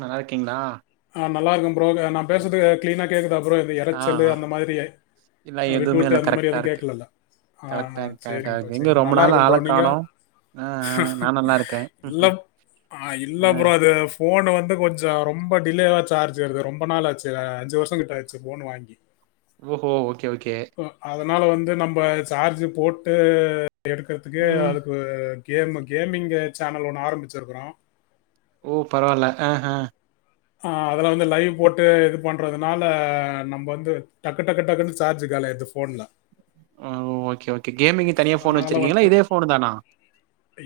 நல்லா இருக்கீங்ளா நா நல்லார்க்கோம் ப்ரோ க நா பேசுறது க்ளீனா கேக்குதா ப்ரோ இந்த ஆ எரச்சல் அந்த மாதிரி இல்ல அ எதுவுமே விட்டுவிட்டு இல்ல அந்த மாரி கரெக்டா எதுவும் இருக்கு கேட்கலல ஆ கரெக்டா இருக்கு கரெக்டா சரிங்க் ப்ரோ இருக்கு எங்க சரிங்க ப்ரோ ரொம்ப நல்லாருக்க நாள் ஆள ப்ரோ நீங்க காணோம் ஆ ஆ நா நல்லா இருக்கே இல்ல ம்ஹும் அ இல்ல ஆ ப்ரோ அது ஃபோன் வந்து கொஞ்ச ரொம் ம்ப டிலேவா சார்ஜ் ஏருது ரொம்ப நாள் ஆச்சு அ அஞ்சு வருஷம் கிட்ட ஆச்சு ஃபோன் வாங்கி ஓஹோ ஓகே ஓகே அதனால வந்து நம்ப சார்ஜு போட் எ எடுக்குறதுக்கே ம் அதுக்கு கேமு கேமிங்கு சேனல் ஒன்னு ஆரம்பிச்சிருக்குறோ ஓ பரவால்ல ஹ ஆஹ் ஆ அதுல வந்து லைவ் போட்டு இது பண்றதுனால நம்ப வந்து டக்கு டக்கு டக்குன்னு சார்ஜு காலியாயிருது போன்ல ஆஹ் ஓகே ஓக் கே கேமிங் தனியா போன் அதனால வச்சிருக்கீங்களா இதே போனு தானா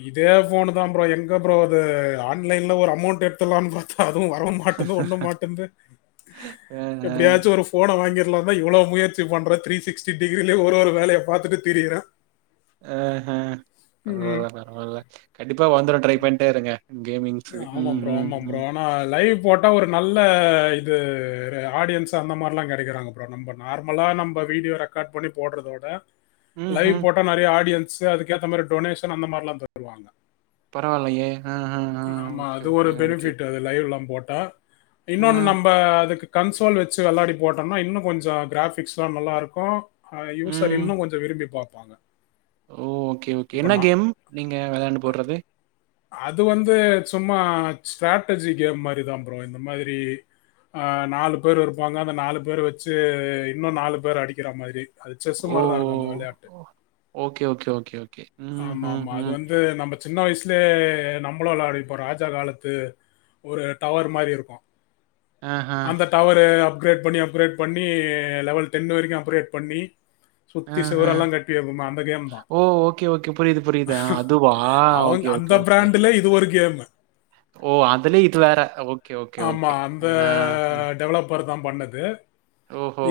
இதே ஃபோனுதா ப்ரோ எங்க ப்ரோ அது ஆன்லைன்ல ஒரு அமௌண்ட் எடுத்தர்லாம்னு பாத்தா அதுவு வரவு மாட்டேங்கு ஒன்னு மாட்டேங்து ஆ ஆ எப்படியாச்சு ஒரு ஃபோன வாங்கி வ்ளவே எவ்ளோ முயற்சி பண்ற த்ரி சிக்ஸ்டி டிகிரியிலயே ஒரு ஒரு வேலைய பாத்துட்டு திரியிறே அ ஹ அவ்ளோதானா அவ்ளோத கண்டிப்பா வந்துரு ட்ரை பண்ட்டே இருங்க கேமிங்ஸு ஆமாம் ம் ப்ரோ ம் ஆமாம் ப்ரோ ம் ஆனா லைவ் போட்டா ஒரு நல்ல இது ஆடியன்ஸ் அந்த மார்லா கெடைக்கிறாங்க ப்ரோ நம்ப நார்மலா நம்ப வீடியோ ரெக்காட் பண்ணி போட்றதோட லைவ் ம்ஹும் போட்டா நெறையா ஆடியன் ஸ் அதுக்கேத்த மாறி டொனேஷன் அந்த மாரில்லா தருவாங்க பரவால்லயே ஆமா அது ஒரு பெனிபிட்டு அது லைவ்லா போட் டா ஆ இன்னொன்னு நம்ப அதுக்கு கன்சோல் வச்சி வெளாடி போட்டோன்னா இன்னு கொஞ்சோ கிராஃபிக்ஸ்ல்லா நல்லாருக்கு ஆ ம் யுசர் இன்னு கொஞ்சோ விரும்பி பா ப்பாங்க ஓ ஓகே ஓகே என்ன கேம் நீங்க வெளாண்டு போட்றது அது வந்து சும்மா ஸ்ட்ராட்டஜி கேம் மாரிதா ப்ரோ இந்த மாதிரி ஆ நாலு பேர் இருப்பாங்க அந்த நாலு பேர் வச்சி இன்னு நாலு பேர அடிக்கிற மாதிரி அது செஸ் ஓ! மாரிதா இருக்கு அந்த வெளையாட்டு ஓ! Okay, okay, okay, okay. ம், ஆமா ம், ஆமா அது ம். வந்து நம்ம சின்ன வயஸ் ல இருந்தே நம்மளு வெளாடிருப்போ ராஜா காலத்து ஒரு டவர் மாரி இருக்கு ஆஹ, அந்த டவரு அப் அப்க்ரேட் பண்ணி அப்க்ரேட் பண்ணி லெவல் டென் வரைக்கு அப்க்ரேட் பண்ணி அ சுத்தி அ சுவரெல்லாம் கட்டி வைப்போம் அந்த கேம் தான் ஓ ஓகே ஓகே புரிது புரிது ஆ அதுவா ஓகே ஓக் இந்த ப்ராண்டுல இதுவு ஒர் கேமு ஓ அதுல இது வேற ஓகே ஓகே ஆமா ஓகே ஆ ஹ வண்ணுது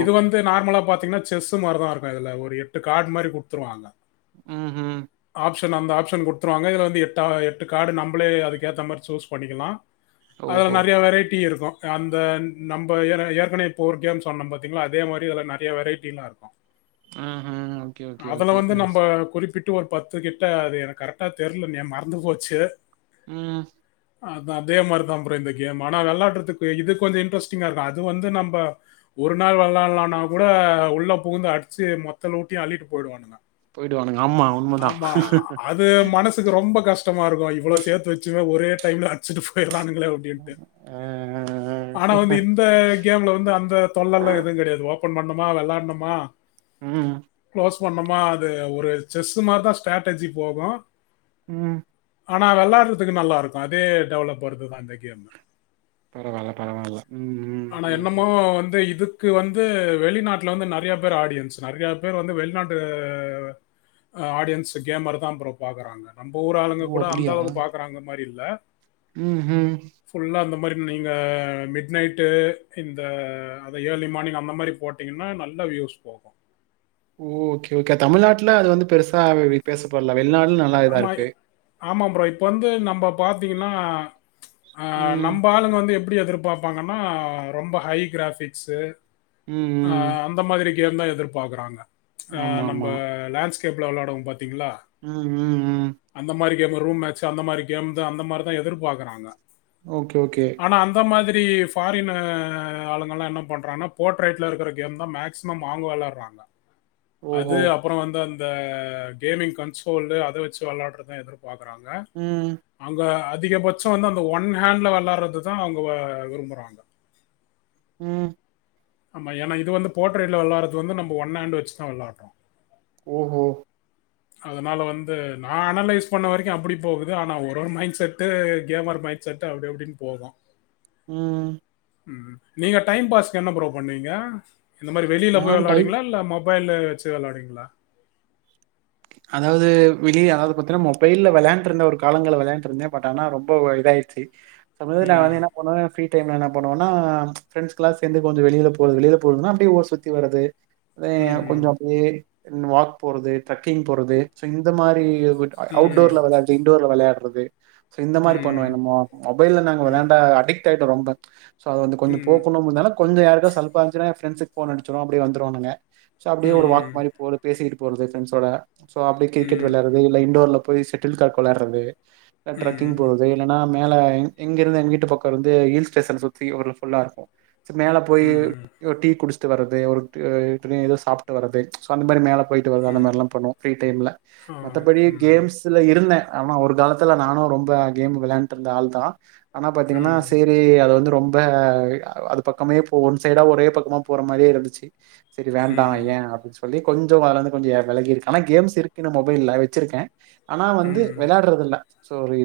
இது வந்து நார்மலா பாத் தின்னா செஸ்ஸு மாருதா இருக்கு இதுல ஒரு எட்டு காட் மாரி குத்துருவாங்க ம்ஹூ டன் அந்த ஆப்ஷன் குத்ருவாங்க இதுல வந்து எத் ட்டா எட்டு காடு நம்பளே அதுக்கேத்த மார் ச்சூஸ் பண்ணிக்கிலா அதுல ஓஹோ! நற்யா வெரைட்டி இருக்கு அந்தன் நம்ப ஏற ஏற்கனே இப்போர் கேம் சொன்ன பாத்தீங்ளா அதே மாரி அல நெறையா வெரைட்டில்லா இர்க்கு ம்ஹ்ம். ஓகே, ஓகே, அதுல ஓகே. வந்து ம். நம்ப குறிப்பிட் ட்டு ஒரு பத்து கிட்ட அது எனக் கரக்ட்டா தெர்ல நே மர் இந்து போச்சே உம் அதா அதே மாரிதா ப்ரோ இந்த கேம் ஆனா வெளாடுறதுக்கு இது கொஞ்சோ இன்ட்ரெஸ்டிங்கா இருக்கு அது வந்து நம்ப ஒரு நாள் விளாட்லனா கூட உள்ள புகுந்து அடிச்சு மொத்தலூட்டி அள்ளிட்டு போய்டுவானுங்க போயிடுவானுங்க. ஆமா, உண்மதான். ஆமா அது மனசுக்கு ரொம்ப கஷ்டமா இருக்கு இவ்வளோ சே்த்து வச்சும ஒரே டைம்ல அடிச்சுட்டு போய்றானுங் கள அப்டின்ட்டு ஆ, ஆனா வந்து இந்த கேம்ல வந்து அந்த தொல்லல்லா எதுவு கெடையாது ஓப்பன் பண்ணா மா விளாட்ணுமா ம் பண்ணோமா அது ஒரு செஸ் மாரிதா ஸ்ட்ராட்டஜி போகு உஹ்ம் ஆனா வெளாடுறதுக்கு நல்லா இருக்கு அதே டெவலபர்துதா இந்த கேம் பரவாயில்ல பரவாயில்ல உம் உம் உம் உம் இக்கு வந்து வெளிநாட்ட்ல வந்து நெறையா பேர் ஆடியன்ஸ் நெறையா பேர் வந்து வெளிநாட்டு ஆடியன்ஸ் கேமர் தா ப்ரோ பாக்கறாங்க நம் ஊர் ஆளுங்க கூட அந்தா வந்து பாக்கறாங்க மாரி இருக் ல்ல உம் ஹும் நீங்க மிட் நைட்டு இந்த அத ஏர்லி மார்னிங் அந்த மாரி போட்டீங்கன்னா நல்ல வியூஸ் போகு ஓகே ஓகே தமிழ்நாட்டுல அது வந்து பெருசா அது பேசப்படல வெளிநாடு நல்லா இதா ஆமா இருக்கு ஆமா ப்ரோ இப்போ வந்து நம்ம பாத்தீங்கன்னா ஆஹ் ம். நம்ப ஆளுங்க வந்து எ எப்டி எதிர்பாப்பாங்கன்னா ரொம்ப ஹை கிராஃபிக்ஸ்ஸு ம், ம். ஆஹ் அந்த மாதிரி டியந்தா எதிர்பாக்கறாங்க ஆ நம்ப ஆமாமா. லேண்ஸ் டேப்ல வெளாடுவோ பாத் திங்களா உஹ்ம் உஹ்ம் கேம் ரூம் மாச் அந்த மாரி கேம்தா அந்த மாரிதா எதிர்பாக்குறாங்க ஓகே ஓகே எப்டி ஃபாரின் ஆளுங்கல்லா என்ன பண்றாங்கன்னா போட்ரேட்ல இருக்குற கேம் தா மேக்சிமம் அவங்க வெளாடுறாங்க அது ஓஹோ! அப்புறொ வந்து அந் இந்த கேமிங் கன்சோலு அ த வச்சு வெளாடுறத எதிர் பாக்குறாங்க ம், அங்க அ திகபட்சொ வந்து அந்த ஒன் ஹேண்ட்ல வெளாடுறதுதா அவங்க விரும்புறாங்க உம் ஆமா ஏன்னா இது வந்து போட்ரேல வெளாடுறது வந்து நம்ம ஒன்ஹாண்ட் வச்சுதா வெளாடுறோ ஒஹோ அதனால வந்து நா அனலைஸ் பண்ண வரைக்கு அப்படி போகுது ஆனா ஒரு ஒரு mindset gamer mindset அப்படி அப்படின்னு போதா உஹ்ம் ம் நீங்க டைம் பாஸ்க்கு என்ன ப்ரோ பண்ணுவீங்க இந்த மாரி வெளில போய் நான் டைப் வெளாடுவீங்களா இல்ல மொப் மொபைலு வச்சு வெளாடுவீங்களா அதாவது விளிய அதாவது பாத்தீங்கன்னா மொபைல்ல வெளாண்டுருந்த ஒரு காலங்கள வெளாண்டு இருந்தே பட் ஆனா ரொம்ப இதாயிடுச்சு சமயத்தில ம் நான் என்ன பண்ணுவ ஃப்ரீ டைம்ல என்ன பண்ணுவென பிரெண்ட்ஸ்ல்லாம் சேர்ந்து கொஞ்சம் வெளிய போரது வெளில போரதுன்னா அப்படியே ஊற சுத்தி வரது அத கொஞ்சம் ம் அப்படியே என் வாக் போறது ட்ரக்கிங போறது சோ இந்த மாரி ் [unintelligible] போய்ட்டு ம் அவுட்டோர்ல விளா இன்டோர்ல விளையா [unintelligible] சோ இந்த ம் மாரி பண்ணுவேன் நம்ம ம் மொபைல்ல நாங்க விளாண்ட அடிக் ட்டாய்டோ ரொம்ப சோ அதை வந்து கொஞ்ச போக்ணும் இருனால கொஞ்ச யாருக்கா சல்பா இருந்துசுனா ப்ரெண்டஸுக்கு போன் அடிச்சோ அப்படி வந்துருவானுங்க சோ அப்டியே ஒரு வாக் மாரி ம் போல பேசிட்டு போறது பிரெண்ட்ஸ் தொடா சோ அப்டி கிரிக்கெட் விளையாறது இல்ல இண்டோர்ல போய் செட்டில்கார்க் விளாட்றது ட்ரக்கிங் ம் போறது இல்லன்னா மேல எங் எங்கிருந்து எங்க வீட்டு பக்கம்ந்து ஹில் ஸ்டேஷ சுத்தி ஒருல புல்லா இருக்கும் செரி மேலே போய் ம் ம் ஒரு டீ குடிச்ச வருரது ஒரு ஏதவும் சாப்ட்டு வருது சோ அந்த மாரி மேல போய்ட்டு வருது அந்த மாரி பண்ணுவோம் ஃப்ரீ டைம்ல ஆ மத்த படி ம் கேம்ஸ்ல இருந்தே ஆனா ஒரு காலத்துல நானும் ரொம்ப கேம் விளையாண்டுட்டு இருந்த ஆள்தான் ஆனா பாத்தீங்கன்னா ம் சேரி அது வந்து ரொம்ப அது பக்கமே ஒன் சைடா ஒரே பக்கமா போற மாரியே இருந்துச்சு செரி வேண்டாம் ம் ஏன் அப்புச்சு சொல்லி கொஞ்சம் அதிலிருந்து கொஞ்சம் விலகிக்கு ஆனா கேம்ஸ் இருக்குன்னு மொபைல்ல வச்சிருக்கேன் ஆனா வந்து ம் விளையாடுறதுல்ல சோ சரி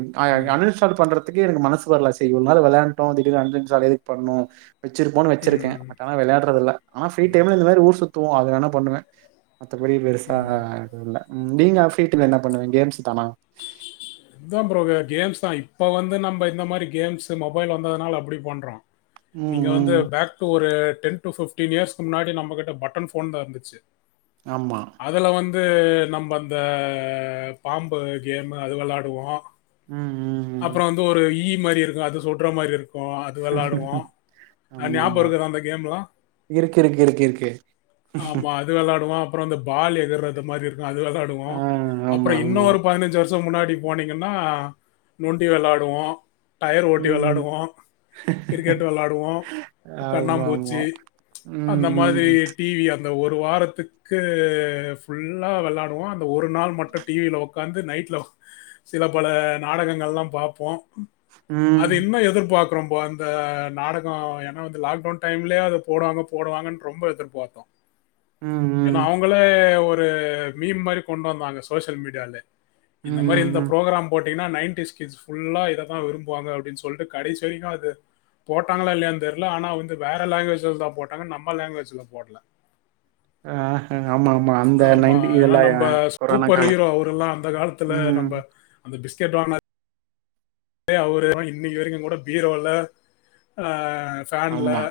அன் இன்ஸ்டால் பண்றது க்க எனக்கு மனசு வரல இவ்ளால விளான்ட்டோ திடீர்னு அன்இன்ஸ்டால் எதுக் பண்ணணும் வச்சிருப்போன் ம் வச்சிருக்கேன் ம் பட் விளையாட்றது இல்ல ஆனா ஃப்ரீ டைம்ல இந்தமாரி ஊர் சுத்துவோம் வேன பண்ணுவேன் மத்தபடி பெருசாஹ அதுல்ல நீங்க ஆப்பீட்ல என்ன பண்ணுவங்க கேம்ஸ் தானா இதா ப்ரோ கேம்ஸ் தா இப்ப வந்து நம்ம இந்த மாதிரி கேம்ஷு மொபைல் வந்ததுனால அப்படி பண்றோம் ம் நீங்க வந்து ம் பேக் டு ஒரு டென் டு ஃப்டீன் இயஸ்கு முன்னாடி நம்ம கிட்ட பட்டன் ஃபோன் தா இருந்துச்சி ஆமா ந்து நம்ம அந்த அ பாம்பு இப்போ கேமு அது விளாடுவோம் ம் ம் ம் அப்புறம் வந்து ஒரு ஈ மாரி இருக்கும் அது சொல்ற மாதிரி இருக்கும் அது விளையாடுவோம் ஆமா ஞாபகம் ஆமா இருக்குத அந்த கேம்ல இருக்கு இருக்கு இருக்கு இருக்கு ஆமா அது விளாடுவோம் அப்புறம்ந்த பால் எகுறத மாரி அது ஆ விளாடுவோம் ஆமா அப்புறம் ஆமா இன்னும் ஒரு பதினஞ்சு வருஷம் முன்னாடி போனீங்கன்னா நொண்டி விளாடுவோம் டயர் ஓட்டி ம் விளாடுவோம் கிரிக்கெட் விளாடுவோம் ஆமா ஆமா கண்ணாம்பூச்சு ம் அந்த மாதிரி ம் டிவி ஒரு வாரத்துக்கு ஃபுல்லா விளாடுவோம் அந்த ஒரு நாள் மட்டும் டிவில உடக்காந்து நைட்ல சில பல நாடகங்கள் நல்லாம் பார்ப்போம் ம் அது இன்ன எதிர்பார்க்க ரொம்ப அந்த நாடகம் ஏன்னா வந்து லாக்டவுன் டைம்லயே அத போடுவாங்க போடுவாங்கன்னு ரொம்ப எதிர்பார்த்தோம் ம் ஏன்னா ம் அவங்களே ஒரு ஒரு மீம் மாதிரி கொண்டு வந்தாங்க சோசியல் மீடியால இந்த ம் மாதிரி ம் இந்த ம் ஃபுரோக்ராம் போட்டு டின நைன்டிஸ் ஃபுல்லா இதைதா விரும்புவாங்க அப்படின்னு சொல்லிட்டு கடைச வரைக்கும் அது போட்டாங்களா இல்லைய தெரியல ஆனா வந்து வேற லாங்குவேஜஸ் தா போட்டாங்க நம்ம லாங்குவேஜ்ல போடல ஆ ஆமா ஆமா அந்த ஆமா நைன்டி ஏன்னா இதெல்லா நம்ம கொரோனா சூப்பர் காலம் ஹீரோ அவர் எல்லாம் அந்த காலத்துல ம் நம்ம அந்த [unintelligible] டே அவரு இன்னைக்கு வரைக்கும் கூட பீரோல ஆ பேன்ல ஆமா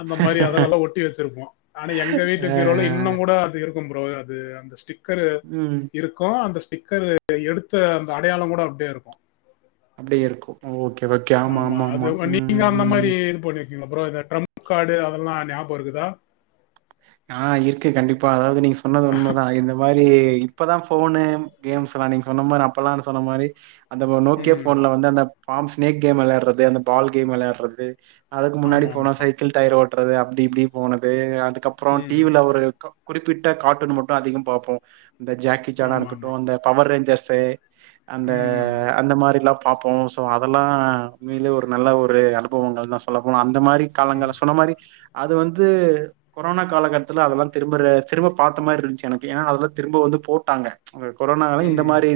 அந்த மாதிரி அதலெல்லாம் ஒட்டி வச்சிருப்போம் ஆனா எங்க வீட்டு ஆ பிரோல இன்னும் கூட அது இருக் ப்றோ அது அந்த ஸ்டிக் கிர ம் இருக்கும் அந்த சிக்கரு எடுத்த அந்த அடையாளம் கூட அப்படியே இருக்கும் அப்படி இருக்கும் ஓகே ஆமா அது நீங்க அந்த மாதிரி இது பண்ணு அப்புறம் இந்த டிரம்ப் கார்டு அதெல்லாம் ஞாபகம் இருக்குதா ஆ இருக்கு கண்டிப்பா அதாவது நீங்க சொன்னது உண்மதா இந்த மாரி ஏ இப்பதா ஃபோன்ணு கேம்ஸ்ல்லா நீங்க சொன்ன மாரி அப்பல்லானு சொன்ன மாரி அந்த நோக்கியா ம் ஃபோன்ல வந்து அந்த பாம் ஸ்னேக் கேம் வெளையாடுறது அந்த பால் கேம் வெளையாடுறது அதுக்கு முன்னாடி ஆமா போனா ஆமா சைக்கிள் டயர் ஓட் ட்றது அப்டி இப்டி போனது அது அப்றோ டி ம் வி ல ஒரு இருக்கு குறிப்பிட்ட கார்டூன் மட்டு அதிகம் பாப்போ இந்த ஜாக்கிசானா ஆமா இருக்கட்டு ஆமா அந்த பவர் ரேஞ்ச் ஜெர்ஃபே அந்த ம் அந்த மாரில்லா பாப்போ சோ அதெல்லா மேல நல்ல ஒரு அனுபவங்கள் தா சொல்லபோன அந் ந்த மாரி காலங்கள சொன்ன மாரி அது வந்து கொரோனா காலகட்டத்ல அதெல்லா திரும்ப ர திரும்ப பாத்த மாரி இருந்ச்சு எனக்கு ஏன்னா அதெல்லா திரும்ப வந்து போட்டாங்க கொரோனால இந்த ம் மாரி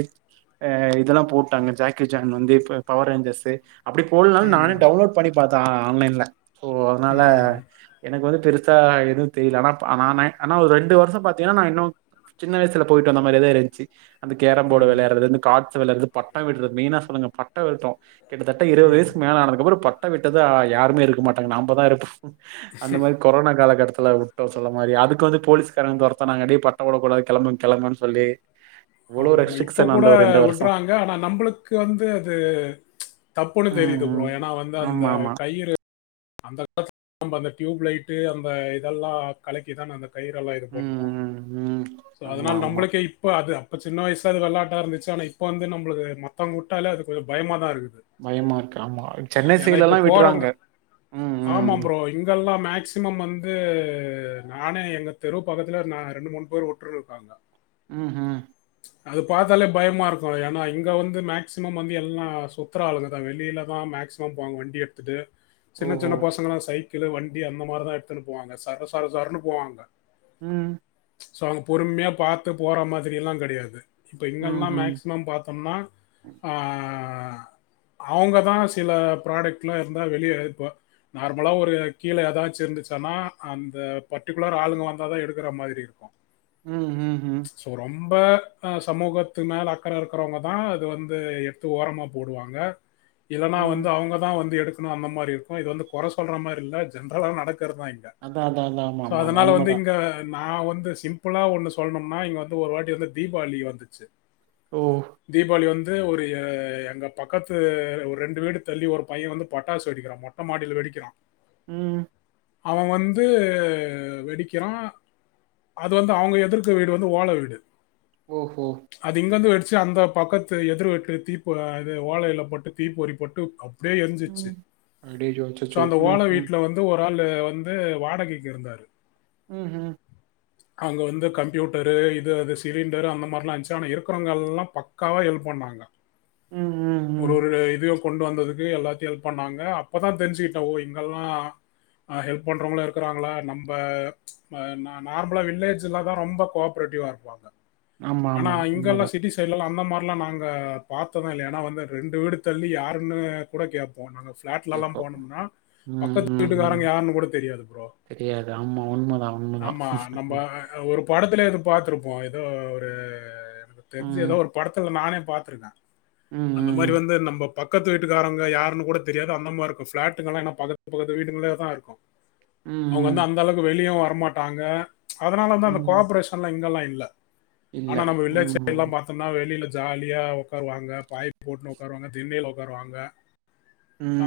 ஆ இதெல்லாம் போட்டாங்க ஜாக்கி ஜான் வந்து இப்ப பவர் ரேஞ்சர்ஸு அப்டி போட்ல்னாலு நானே ம் டவுன்லோட் பண்ணி பாத் தா ஆன்லைன்ல ஓ அத்னால ம் எனக்கு வந்து பெரு சா எது தெரிய்ல ஆனா ஆனா நா ஆனா ஒரு ரெண்டு வர்ஷம் பாத்தீங்கன்னா நா இன்னு சின்ன வயசுல போயிட்டு வந்த மாரியேதா இருந்துச்சு அந்த கேரம் போடு ம் விளையாட்றதுலேந்து காட் ஸ் விளாட்றது பட்டொ விட்ற மெய்னா சொல்லுங்க பட்ட விடட்டு கிட்டத்தட்ட இருவது ம் வயசுக்கு மேல ஆனதுக்கப்பறோ பட் ட்ட விட்டதா யாருமே இருக்க மாட்டாங்க நாம்ப தா இருப்ப அந்த மாரி கொரோனா காலகட்டத் நல்லா விக்டர் சொல்ல மாரி அதுக்கு வந்து போலீஸ்காரங்க ஒருத்தன நாங்க அப்டிய பட்ட விடக்கடா கெளம்ப கெளம்பன் சொல்லி இவ்ளோ ஆமாமா இப்ப ரெஸ்ட்ரிக்ஷன் கூட அந்த ஒரு வருஷம். விட்றாங்க ஆனா நம்பளுக்கு வந்து அது தப்புன்னு ம், தெரியுது ப்ரோ ம். ஏனா வந்து அந்த ஆமாமா. கையிறு அந்த காத் [inaudible] நம்ப அந்த ட்யூப் லைட்டு அந்த இதெல்லா கலக்கிதான அந்த கயிறெல்லா இது ம், பண்ணுவோ ம், ம். சோ அதனால ஆமாமா. நம்பளுக்கே இப்ப அது இப்ப சின்ன வயசு அது வெளாட்டா இருந்துச்சு ஆனா இப்ப வந்து நம்ளுக்கு மத்தங்க விட்டாலே அது கொஞ்சோ பயமா தா இருக்கு பயமா இருக்கு ஆமா சென்னை சைடுலலாம் விடுறாங்க போகிறவங்க உம் ஆமாம் ப்ரோ இங்க ல்லா மேக்சிமம் வந்து நானே எங்க தெரு பக்கத்துல ந ரெண்டு மூணு பேர் ஒட்டு இருக்காங்க உம் ம் அது பார்த்தாலே பயமா இருக்கு ஏன்னா இங்க வந்து மேக்சிமம் வந்து எல்லா சுத்துரா ஆளுங்கதா வெளியிலதா மேக்சிமம் போங்க வண்டி எடுத்துட்டு சின்ன ஓஹோ சின்ன பசங்கலா சைக்கிள்ளு வண்டி அந்த மாதிரிதா எடுத்துன்னு போவாங்க சரசர சரன்னு போவாங்க உம் சோ அவங்க பொறுமையா பாத்து போற மாதிரி எல்லா கிடையாது இப்போ இங்கெல்லா ம்ஹும் மேக்சிமம் பாத்தம்னா ஆ ஆ அவங்கதா சில ப்ராடக்ட்லா இருந்தா வெளிய ப்ப நார்மலா ஒரு கீழ எதாச்சு இருந்துச்சுனா அந்த பர்டிகுலர் ஆளுங்க வந்தாதா எடுக்கற மாதிரி இருக்கு ம் ஹ் ஹ் ம்ப அ சமூகத்துக்கு மேல அக்கற இருக்கிறவங்கதா இது வந்து எடுத்து ஓரமா போடுவாங்க இல்லனா ம் வந்து அவுங்கதா வந்து எடுத்து அந்த மாரி இருக் கு இது வந்து கொற சொல்ற மாரி இல்ல ஜென்ரலா நடக் றதா இங்க அதா அதா அதா ஆமா சோ ஆமா ஆமா அதனால வந்து உண்மதா இங்க நா வந்து சிம்பிளா ஒண்ணு சொல்ணம்னா இங்க வந்து ஒரு வாட்டி வந்து தீபாளி வந்துச்சு ஓ தீபாளி வந் ஒரு எங்க பக்கத்து ரெண்டு ஒரு வீடு தள்ளி ஒரு பைய வந்து பட்டாசு வெடிக்கிறா மொட் அ மாடில வெடிக்கிறா ம் அவ வந்து வெடிக்கிறா அது வந்து அவுங்க எதுர்க்க வீடு வந்து ஓல வீடு ஓஹோ சு அந்த பக்கத்து எதிர் வீட்ல தீப் இது ஓலைல பட்டு தீப்பொறி பட்டு அப் டியே எரிஞ்சிச்சு ம் அடேஜோ சோ அச்சச்சோ அந்த ஓல ம்ஹும் வீட்ல வந்து ஒ காலு வந்து வாடகைக்கி இருந்தாரு ஹு ஹு அவ்ங்க வந்து கம்யூட்டரு இது அது சிலிண்டர் அந்த மார்லான்ச்சு அவன இருக்குறவ்ங் எல்லா பக்காவா ஹெல்ப் பண்ணாங்க ம் ம் ஒரு ம் ஒரு இதுயு கொண்டு வந்ததுக்கு எல்லாதி எல்ப் பண்ணாங்க அப்பதா தெர்ஞ்சுகிட்ட ஒ இங்கல்லா அ ஹெல்ப் பண்றவுங்ளு இர்க்குறாங்களா நம்ப அ நா நார்மலா வில்லேஜ்ஜில்லதா ரொம்ப கோஆப்ரேட்டிவா இர்ப்பாங்க ஆமா ஆனா ஆமா இங்கெல்லா உண்மதா சிட்டி சைட்லல்லா அந் அந்த மார்லா நாங்க பாத்தது இல்ல ஏனா வந்து ரெண்டு வீடு தள்ளி யாருன்னு கூட கேப்போ நாங்கசு ட்லல்லா கேப்போ போனொம்னா ம் பக்கத்து ம் ம் வீட்டுக்காரங்க யார்ன்னு கூட தெரியாது ப்ரோ தெரியாது ஆமா உண்மதா உண்மதா ஆம்மா நம்ப ஒரு பாட துலே அது பாத்துருப்போ எதோ ஒரு தெருஞ்ச ம் எதோ ஒரு படத்துல நானே பாத்திருக்க ம் அந்த மாரி ம் வந்து நம்ப பக்கத்து வீட்டுக்காரங்க யாருன்னு கூட தெரியா ல அந்த மாரிக்கு ஃப்ளாட்டுங்களா என்ன பக்தத் பக்கத்து வீடுங்களே தா இருக்கு ம் அவங்கந்து ம் அந்த அளவுக்கு வெளியவு வர மாட்டாங்க அதனாலந்தா அந்த கோ ம் ஆப்ரேஷன்லா இங்கெல்லா இல் இல்ல ஆனா நம்ம வில்லேஜ் ம் சைட்லாம் பாத்தொம்னா வெளில ஜாலியா ஒக்காருவாங்க பாய் போட்னு ஒக்காருவாங்க திண்ணைல ஒக்காருவாங்க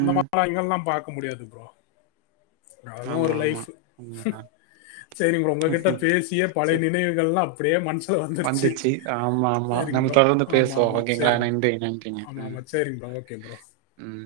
அந்த [inaudible] இங்கல்லாம் பா க்க முடியாது ப்ரோ அதல்லா ஆமா ஒரு ஆமா லைஃபு உண்மதா சேரிங் ப்ரோ உங்ககிட்ட பேசியே பழை சோ நினைவுகள்லா அப்புடியே மன்சுல வந்துருச்சு வந்துச்சு ஆமா ஆமா சேரிங் நம்ம ப்ரோ தொடர்ந்து ஆமா பேசுவோ ஆமா ஓகேங்களா சேரிங் ப்ரோ நன்றி நன்றிங்க ஆமா ம் ஆமா சேரிங் ப்ரோ ஓகே ப்ரோ ம்